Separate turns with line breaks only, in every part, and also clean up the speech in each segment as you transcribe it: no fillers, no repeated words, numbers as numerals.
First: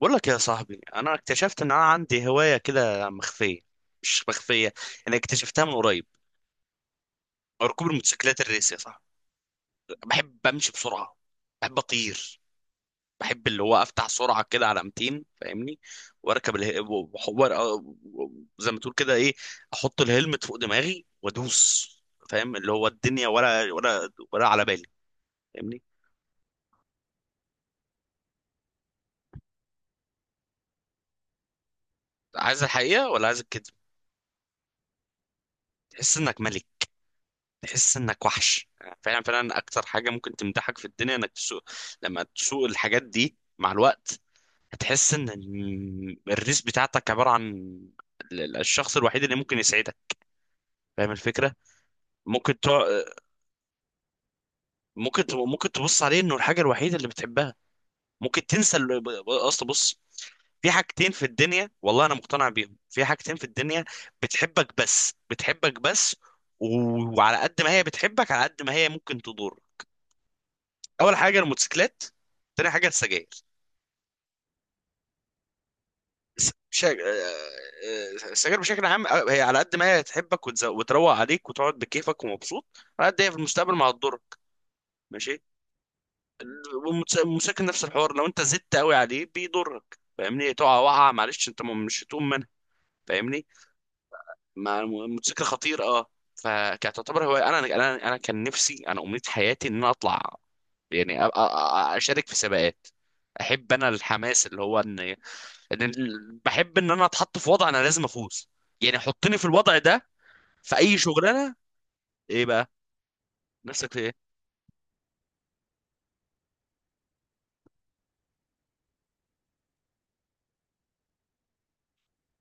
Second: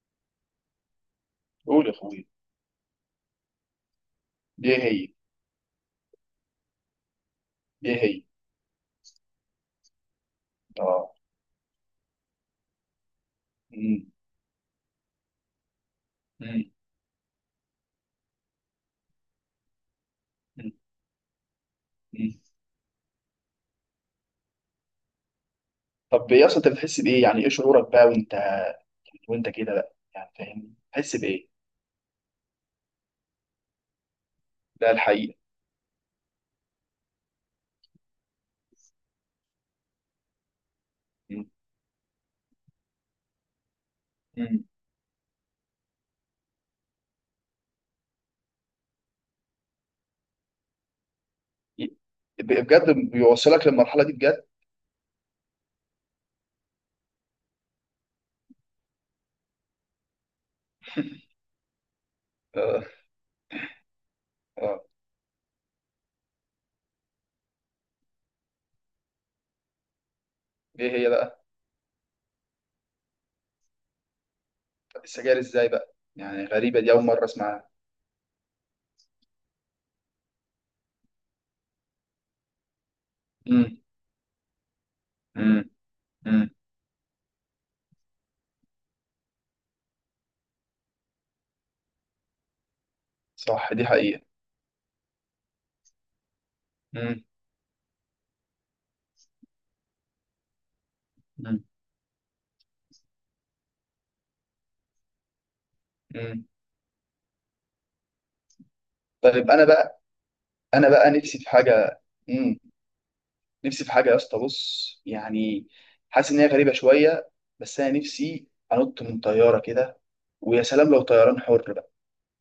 بقول لك يا صاحبي، انا اكتشفت ان انا
قول يا اخويا.
عندي هوايه كده مخفيه. مش مخفيه،
دي هي.
انا اكتشفتها من قريب. ركوب
دي هي.
الموتوسيكلات الريس يا صاحبي. بحب امشي
اه.
بسرعه. بحب اطير. بحب اللي هو افتح
مم.
سرعه كده على 200، فاهمني. واركب
مم.
اله... و- و- و- زي ما تقول كده ايه، احط الهلمت فوق
مم.
دماغي وادوس.
مم.
فاهم اللي هو الدنيا ولا على بالي، فاهمني.
طب يا اسطى، انت بتحس بايه، يعني ايه شعورك بقى وانت كده بقى يعني فاهمني، بتحس بايه؟
عايز الحقيقه ولا عايز الكذب؟
ده الحقيقه.
تحس انك ملك. تحس انك وحش. فعلا فعلا، اكتر حاجه ممكن تمدحك في الدنيا انك
مم.
تسوق. لما تسوق الحاجات دي مع الوقت
مم.
هتحس ان الريس بتاعتك عباره عن الشخص الوحيد اللي ممكن يسعدك. فاهم الفكره؟
ي-
ممكن تع...
بجد بيوصلك للمرحله دي بجد.
ممكن تبص عليه انه الحاجه الوحيده اللي بتحبها. ممكن تنسى اصل بص، في حاجتين في الدنيا والله انا مقتنع بيهم،
اه.
في حاجتين في الدنيا بتحبك
اه.
بس، بتحبك بس. وعلى قد ما هي بتحبك، على قد ما هي ممكن تضرك.
ايه هي
اول حاجه
بقى؟
الموتوسيكلات، تاني حاجه السجاير.
طب السجاير ازاي بقى، يعني
الس-
غريبه،
شا...
دي اول مره
آه،
اسمعها.
آه، السجاير بشكل عام، هي على قد ما هي تحبك وتروق عليك وتقعد بكيفك ومبسوط، على قد هي في المستقبل
مم.
ما هتضرك. ماشي.
مم. مم.
والموتوسيكل نفس الحوار. لو انت زدت قوي عليه بيضرك، فاهمني، تقع وقعه معلش، انت مش هتقوم منها، فاهمني.
صح دي حقيقه.
مع الموتوسيكل خطير اه. فكانت تعتبر
مم.
هو انا كان نفسي، انا امنية حياتي ان انا اطلع يعني
مم.
اشارك في سباقات. احب انا الحماس اللي هو ان
مم.
بحب ان انا اتحط في وضع انا لازم افوز يعني. حطني في
طيب انا
الوضع
بقى،
ده في
انا
اي
بقى نفسي في
شغلانه.
حاجه.
ايه
مم.
بقى؟
نفسي في
نفسك في
حاجه
ايه؟
يا اسطى، بص يعني، حاسس ان هي غريبه شويه، بس انا نفسي انط من طياره كده، ويا سلام لو طيران حر بقى،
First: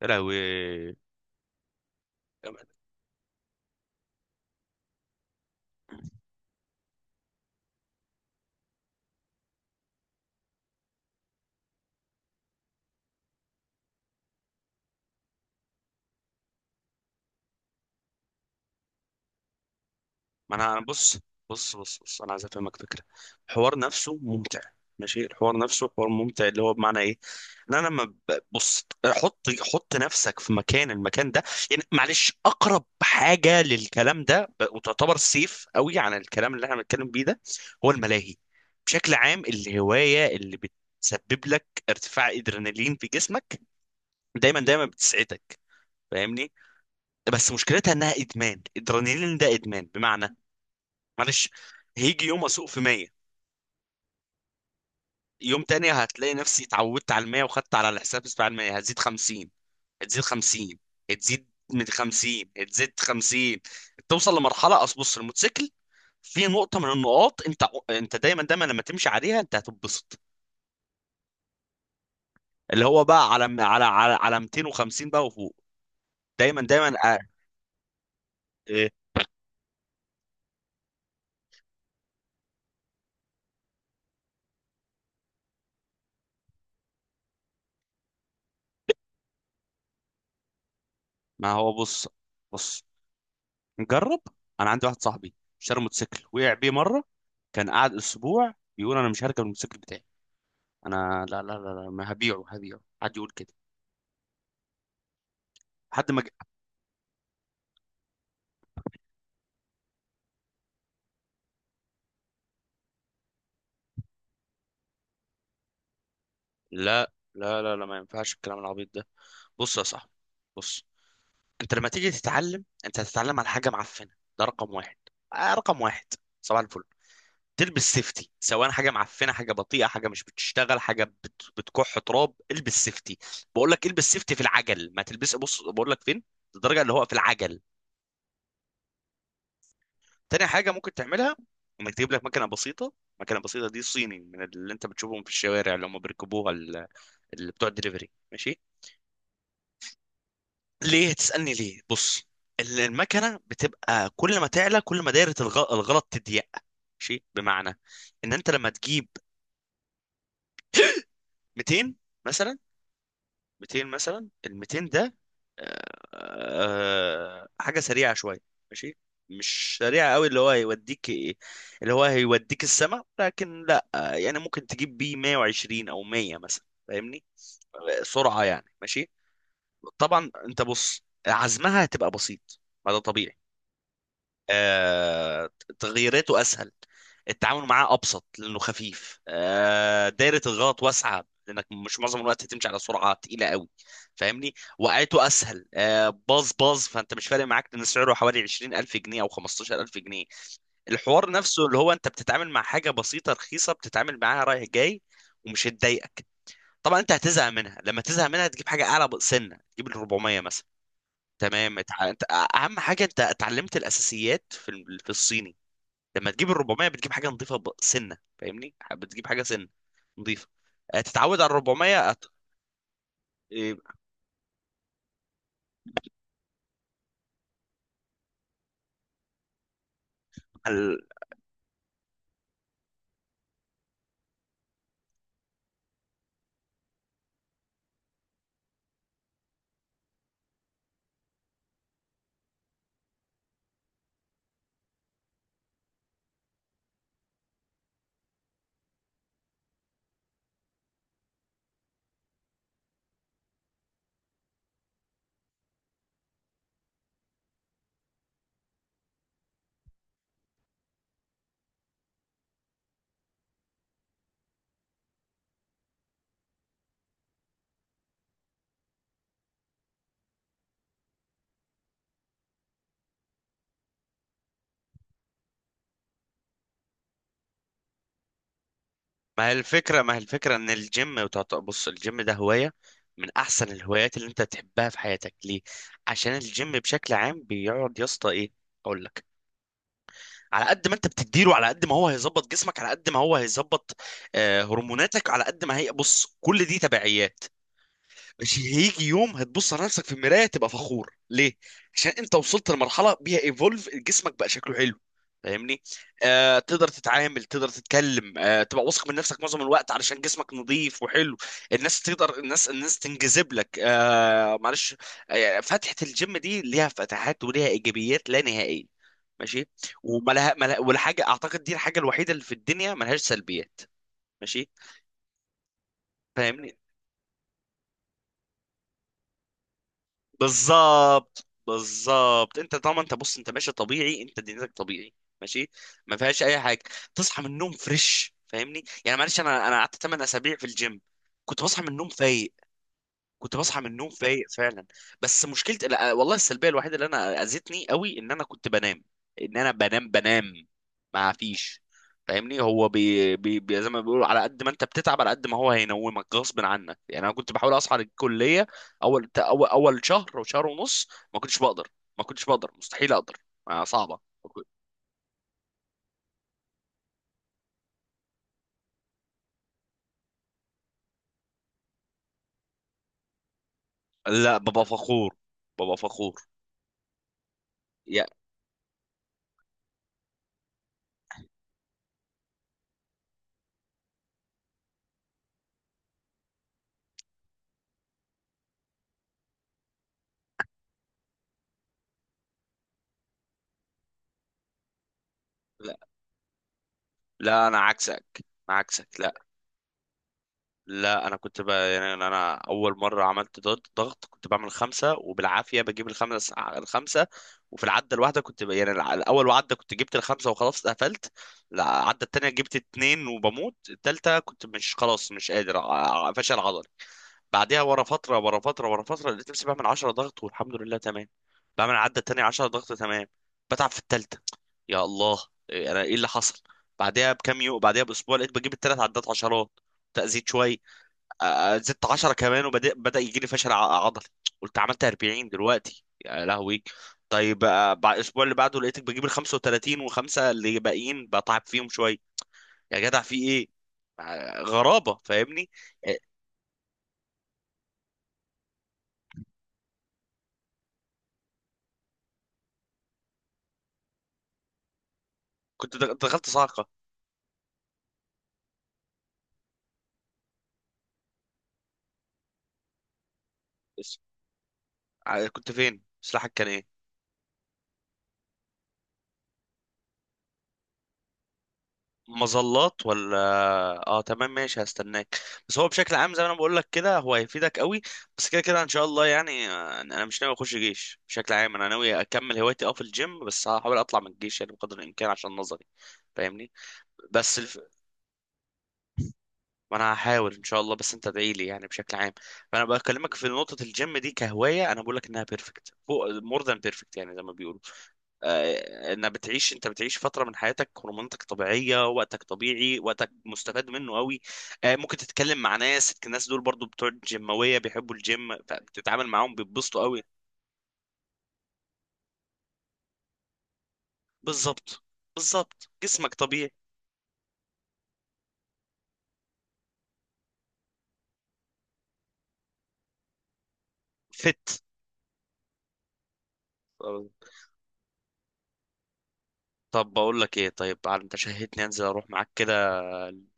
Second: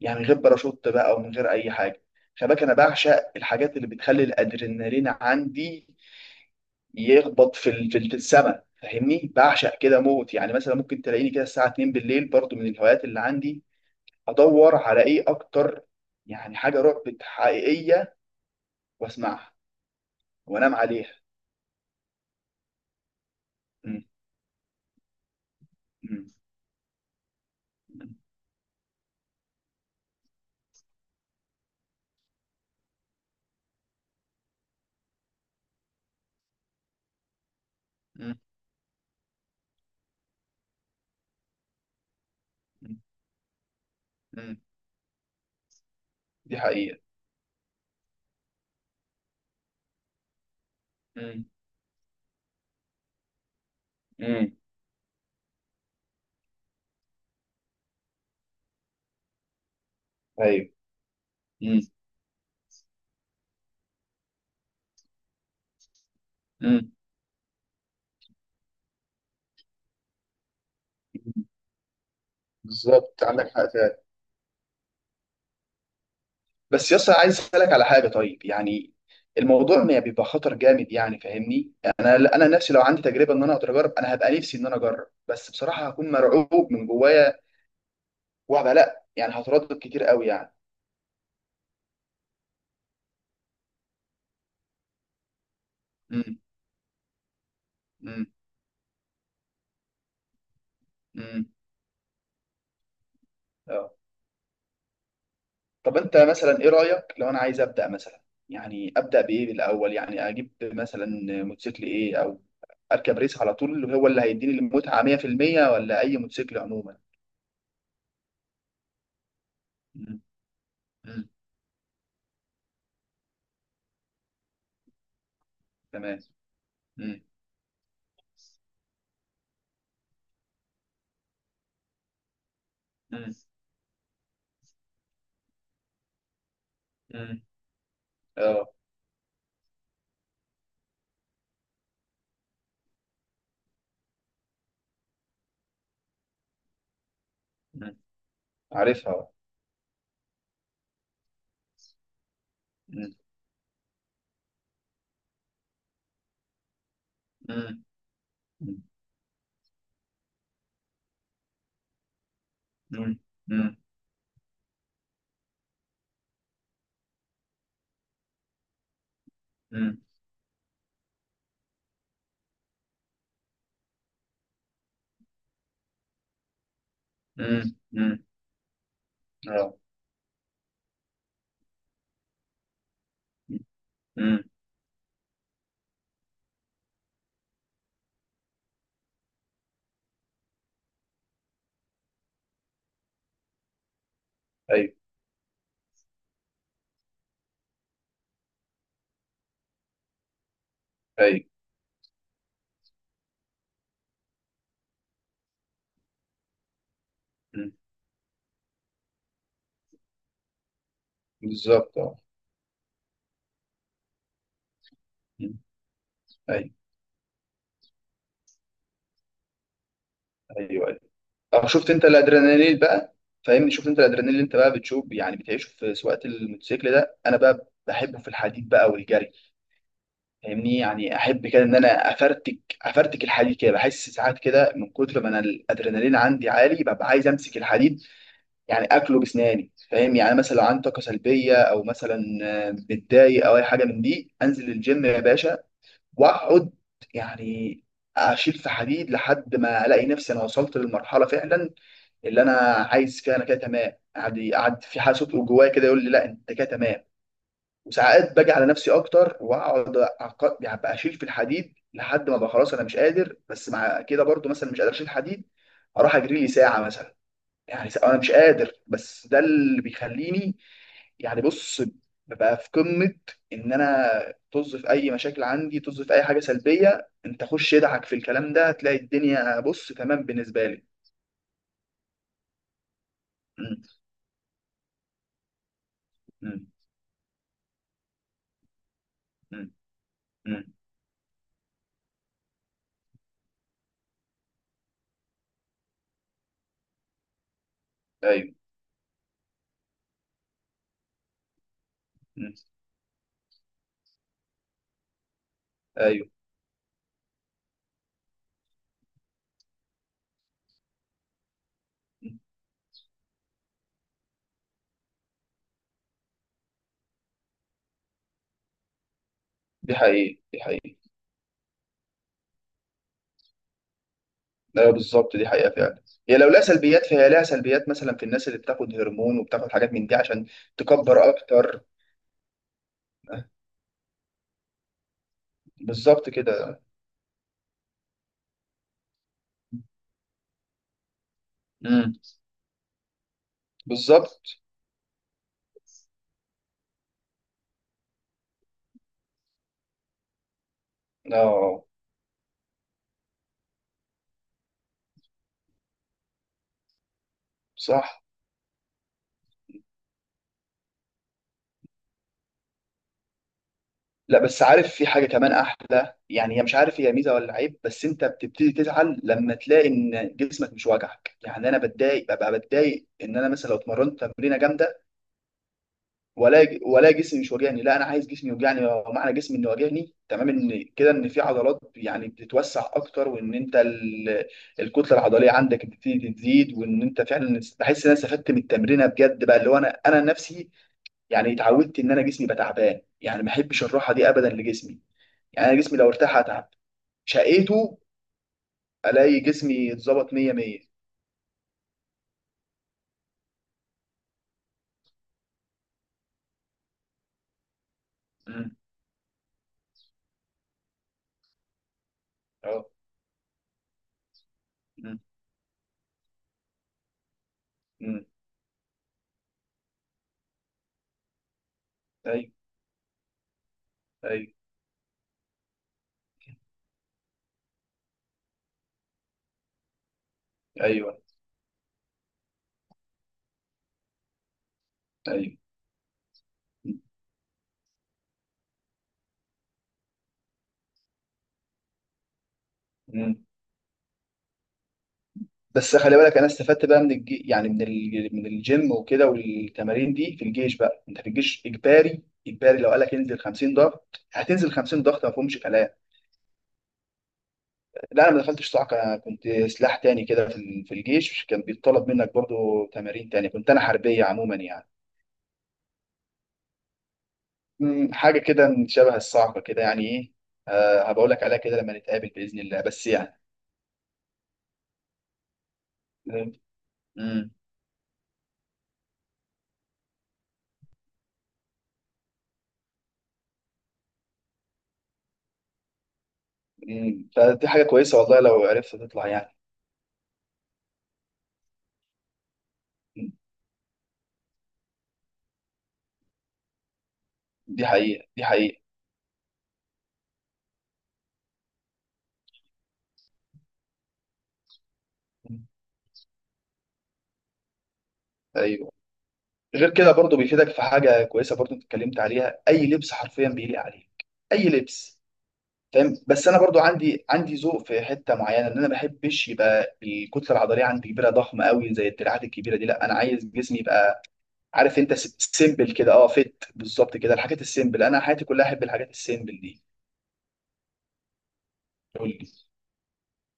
يا
يعني من غير باراشوت
لهوي.
بقى ومن غير اي حاجه. خلي بالك انا بعشق الحاجات اللي بتخلي الادرينالين عندي يخبط في السما، فاهمني؟ بعشق كده موت، يعني مثلا ممكن تلاقيني كده الساعه 2 بالليل، برضو من الهوايات اللي عندي، ادور على ايه اكتر، يعني حاجه رعب حقيقيه واسمعها
ما انا
وانام
أنا
عليها.
بص بص بص بص، انا عايز افهمك فكره. الحوار
م-
نفسه ممتع، ماشي. الحوار نفسه حوار
م-
ممتع، اللي هو بمعنى ايه؟ إن انا لما
م-
بص، حط حط نفسك في المكان ده يعني، معلش. اقرب حاجه للكلام ده وتعتبر سيف قوي عن الكلام اللي احنا بنتكلم بيه ده، هو الملاهي. بشكل عام الهوايه اللي بتسبب لك ارتفاع
م-
ادرينالين في جسمك،
م-
دايما دايما بتسعدك، فاهمني.
دي حقيقة.
بس مشكلتها انها ادمان، ادرينالين ده ادمان، بمعنى،
امم.
معلش، هيجي يوم اسوق في 100،
امم.
يوم تاني هتلاقي نفسي اتعودت على ال 100، وخدت على الحساب بتاع ال 100، هتزيد 50، هتزيد
ايوه.
50، هتزيد
امم.
من 50، هتزيد 50. توصل لمرحله اصل بص الموتوسيكل، في نقطه من
امم.
النقاط انت، دايما دايما لما تمشي عليها انت هتتبسط. اللي هو
بالظبط
بقى
عندك حق فعلا.
على 250 بقى وفوق، دايما
بس
دايما.
يس، أنا
آه،
عايز اسالك على حاجه، طيب
إيه،
يعني الموضوع ما بيبقى خطر جامد، يعني فاهمني، انا نفسي لو عندي تجربه ان انا اقدر اجرب، انا هبقى نفسي ان انا اجرب، بس بصراحه هكون مرعوب من جوايا، وهبقى لا، يعني هتردد كتير قوي يعني.
ما هو بص بص، نجرب. انا عندي واحد صاحبي اشترى موتوسيكل
امم.
وقع بيه مره. كان قاعد
امم.
اسبوع بيقول انا مش هركب الموتوسيكل بتاعي. انا لا
امم.
لا لا لا، ما هبيعه، هبيعه، حد يقول كده.
طب
حد
انت
ما ج-
مثلا ايه رايك لو انا عايز ابدا مثلا، يعني ابدا بايه الاول، يعني اجيب مثلا موتوسيكل ايه، او اركب ريس على طول اللي هو اللي هيديني المتعه 100%، ولا اي موتوسيكل عموما؟
لا لا لا لا، ما ينفعش الكلام العبيط ده. بص يا صاحبي،
مم.
بص.
مم.
انت لما تيجي تتعلم، انت هتتعلم على حاجه معفنه، ده رقم واحد. آه، رقم واحد.
تمام.
صباح الفل.
مم.
تلبس سيفتي، سواء حاجه معفنه، حاجه بطيئه، حاجه مش بتشتغل، حاجه بتكح تراب، البس سيفتي.
مم.
بقول لك البس سيفتي في العجل، ما تلبس بص بقول لك فين، الدرجه اللي هو في
مم.
العجل.
اه.
تاني حاجة ممكن تعملها انك تجيب لك مكنة بسيطة. مكنة بسيطة دي صيني، من اللي انت بتشوفهم في الشوارع، اللي هم بيركبوها اللي بتوع
مم.
الدليفري، ماشي.
عارفها.
ليه تسألني ليه، بص.
مم.
المكنة بتبقى كل ما تعلى، كل ما دايرة الغلط تضيق، ماشي. بمعنى
مم.
ان انت لما
مم.
تجيب 200 مثلا،
مم. مم.
200 مثلا، ال 200 ده حاجه سريعه شويه، ماشي، مش سريعه قوي اللي هو هيوديك، اللي هو هيوديك السما، لكن لا، يعني ممكن تجيب بيه 120 او 100 مثلا، فاهمني.
مم. مم.
سرعه يعني، ماشي.
اه.
طبعا انت بص عزمها هتبقى بسيط، ما ده طبيعي.
مم.
آه، تغييراته اسهل، التعامل معاه ابسط لانه خفيف. دايره الغلط واسعه لانك مش معظم الوقت تمشي على سرعه تقيله قوي، فاهمني.
ايوه.
وقعته اسهل، باظ باظ فانت مش فارق معاك، لان سعره حوالي 20,000 جنيه او 15,000 جنيه. الحوار
ايوه.
نفسه اللي هو انت بتتعامل مع حاجه بسيطه رخيصه، بتتعامل معاها رايح جاي ومش هتضايقك. طبعا انت هتزهق
مم.
منها. لما تزهق منها تجيب حاجه اعلى سنه، تجيب ال 400 مثلا، تمام.
بالظبط اه.
انت اهم حاجه انت اتعلمت الاساسيات في في
مم.
الصيني. لما تجيب ال
ايوه.
400 بتجيب حاجه نظيفه سنه، فاهمني، بتجيب حاجه سنه نظيفه.
ايوه.
هتتعود على ال
اه، شفت انت
400
الادرينالين بقى، فاهمني؟ شفت
يبقى
انت الادرينالين اللي انت بقى بتشوف، يعني بتعيشه في سواقه الموتوسيكل ده، انا بقى بحبه في الحديد بقى والجري، فاهمني؟
ال-
يعني احب كده ان انا افرتك افرتك الحديد كده، بحس ساعات كده من كتر ما انا الادرينالين عندي عالي، ببقى عايز امسك الحديد، يعني اكله باسناني، فاهم؟ يعني مثلا لو عندي طاقه سلبيه او مثلا آه، متضايق او اي حاجه من دي، انزل الجيم يا باشا واقعد، يعني اشيل في حديد لحد ما الاقي نفسي انا وصلت للمرحله فعلا اللي انا عايز فيها، انا كده تمام، قعد قعد في حاجه صوت جوايا كده يقول لي لا انت كده تمام. وساعات باجي على نفسي اكتر واقعد، أبقى اشيل في الحديد لحد ما بقى خلاص انا مش قادر، بس مع كده برضو مثلا مش قادر اشيل حديد، اروح اجري لي ساعه مثلا، يعني ساعة انا مش قادر، بس ده اللي بيخليني يعني بص ببقى في قمه، ان انا طز في اي مشاكل عندي، طز في اي حاجه سلبيه. انت خش يدعك في الكلام ده، هتلاقي
ما هي
الدنيا بص
الفكره
تمام بالنسبه
ان
لي.
الجيم بص الجيم ده هوايه من احسن
م-
الهوايات اللي انت تحبها في حياتك، ليه؟ عشان
م-
الجيم بشكل عام بيقعد يا اسطى ايه، اقول لك،
م- م.
على قد ما انت بتديله على قد ما هو هيظبط جسمك، على قد ما هو هيظبط هرموناتك، على قد ما هي بص كل دي تبعيات.
ايوه
مش هيجي يوم هتبص على نفسك في المرايه تبقى فخور؟ ليه؟ عشان انت
مم.
وصلت لمرحله بيها ايفولف جسمك بقى شكله حلو، فاهمني.
ايوه
تقدر تتعامل، تقدر تتكلم، تبقى واثق من نفسك معظم الوقت علشان جسمك نظيف وحلو. الناس تقدر
مم.
الناس الناس تنجذب لك، معلش. فتحة الجيم دي ليها فتحات وليها ايجابيات لا نهائيه، ماشي.
دي حقيقة
وملها
دي
ملها
حقيقة
ولا حاجه، اعتقد دي الحاجه الوحيده اللي في الدنيا ملهاش سلبيات، ماشي.
ايوه بالظبط دي حقيقة فعلا. هي لو لها
فاهمني؟
سلبيات، فهي لها سلبيات مثلا في الناس اللي بتاخد هرمون وبتاخد حاجات من دي عشان تكبر
بالظبط
اكتر.
بالظبط، انت طالما انت بص انت ماشي طبيعي، انت دنيتك طبيعي، ماشي، ما
بالظبط
فيهاش اي حاجه.
كده.
تصحى من النوم فريش، فاهمني. يعني معلش انا قعدت 8 اسابيع في الجيم، كنت بصحى من النوم
مم.
فايق، كنت بصحى من النوم
بالظبط
فايق فعلا. بس مشكلة، لا، والله السلبية الوحيدة اللي انا اذتني قوي ان انا كنت بنام، ان انا بنام بنام، ما فيش،
اه.
فاهمني. هو زي ما بيقولوا، على قد ما انت بتتعب على قد ما هو هينومك غصب عنك، يعني انا كنت بحاول اصحى
صح.
للكلية. اول شهر او شهر ونص ما كنتش بقدر، ما كنتش بقدر، مستحيل اقدر. صعبة.
لا بس عارف في حاجة كمان احلى، يعني هي مش عارف هي ميزة ولا عيب، بس انت بتبتدي تزعل لما تلاقي ان جسمك مش واجعك، يعني انا بتضايق، ببقى بتضايق ان انا مثلا لو اتمرنت
لا
تمرينة
بابا
جامدة
فخور، بابا فخور.
ولا جسمي مش واجعني، لا انا
يا
عايز جسمي يوجعني، ومعنى جسمي انه واجعني تمام، ان كده ان في عضلات يعني بتتوسع اكتر، وان انت الكتله العضليه عندك بتبتدي تزيد، وان انت فعلا بحس ان انا استفدت من التمرينه بجد بقى، اللي هو انا نفسي. يعني اتعودت ان انا جسمي بقى تعبان، يعني ما احبش الراحه دي ابدا لجسمي، يعني انا
لا
جسمي لو ارتاح اتعب
لا، انا
شقيته،
عكسك، انا عكسك،
الاقي
لا.
جسمي اتظبط 100 100.
لا انا كنت بقى يعني انا اول مره عملت ضغط، ضغط كنت بعمل خمسه وبالعافيه بجيب الخمسه الخمسه. وفي العده الواحده كنت
امم.
الاول عده كنت جبت الخمسه وخلاص قفلت. العده التانيه جبت
اه.
اتنين وبموت. التالته كنت مش
امم.
خلاص مش قادر فشل عضلي. بعدها ورا
امم.
فتره، ورا فتره، ورا فتره لقيت نفسي بعمل 10 ضغط، والحمد لله تمام. بعمل العده التانيه
ايوه.
10 ضغط تمام، بتعب في التالته.
ايوه.
يا الله، إيه، انا ايه اللي حصل؟ بعدها بكام يوم، بعدها باسبوع، لقيت بجيب التلات عدات عشرات، تأزيد شوية.
ايوه.
زدت 10 كمان وبدأ يجي لي فشل عضلي. قلت عملت 40
ايوه.
دلوقتي، يا لهوي. طيب، بعد الاسبوع اللي بعده لقيتك بجيب ال 35 وخمسه اللي باقيين بتعب فيهم شويه. يا جدع في ايه؟ غرابه، فاهمني.
بس خلي
آه،
بالك انا استفدت بقى من الجي... يعني من ال... من الجيم وكده، والتمارين دي في الجيش بقى، انت في الجيش اجباري اجباري، لو قالك انزل 50 ضغط هتنزل 50 ضغط، ما فيهمش كلام.
كنت دخلت صاعقه،
لا انا ما دخلتش كنت سلاح تاني كده في الجيش، كان بيتطلب منك برضو تمارين تانية، كنت انا
بس.
حربيه عموما يعني.
كنت فين؟ سلاحك كان ايه؟
أمم، حاجه كده من شبه الصاعقه كده. يعني ايه؟ أه، هبقول لك عليها كده لما نتقابل باذن الله،
مظلات
بس
ولا؟
يعني.
اه تمام، ماشي، هستناك. بس هو بشكل عام زي ما انا بقول لك كده، هو
امم.
هيفيدك قوي، بس كده كده ان شاء الله يعني. انا مش ناوي اخش جيش بشكل عام، انا ناوي اكمل هوايتي في الجيم، بس هحاول اطلع من الجيش يعني بقدر الامكان عشان نظري، فاهمني.
أمم،
بس
فدي حاجه كويسه والله لو عرفت تطلع يعني.
ما انا هحاول ان شاء الله، بس انت ادعي لي يعني، بشكل عام. فانا
أمم،
بكلمك في نقطة الجيم دي كهواية، انا بقول لك انها بيرفكت، فوق مور ذان بيرفكت، يعني زي ما بيقولوا.
دي حقيقه. دي حقيقه.
انها بتعيش انت بتعيش فتره من حياتك هرموناتك طبيعيه، وقتك طبيعي، وقتك مستفاد منه قوي. ممكن تتكلم
أمم،
مع الناس دول برضو بتوع الجيماويه بيحبوا الجيم،
ايوه.
فبتتعامل معاهم
غير
بيتبسطوا
كده
قوي.
برضو بيفيدك في حاجه كويسه، برضو انت اتكلمت عليها، اي لبس حرفيا بيليق عليك، اي
بالظبط
لبس.
بالظبط
فاهم؟
جسمك
بس انا
طبيعي.
برضو عندي ذوق في حته معينه، ان انا ما بحبش يبقى الكتله العضليه عندي كبيره ضخمه قوي زي الدراعات الكبيره دي، لا انا عايز جسمي يبقى
فت
عارف انت سيمبل كده، اه فيت بالظبط كده، الحاجات السيمبل، انا حياتي كلها احب الحاجات السيمبل دي.
طب بقول لك ايه؟ طيب، على انت شهيتني انزل اروح
قول لي.
معاك كده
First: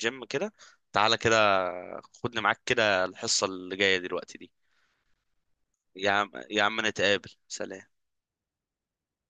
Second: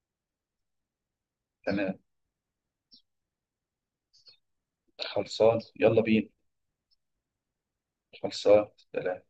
جيم كده، تعالى كده
تمام.
خدني معاك كده، الحصه اللي جايه دلوقتي دي.
خلصان يلا
يا
بينا.
عم يا عم، نتقابل، سلام.
خلصان. سلام.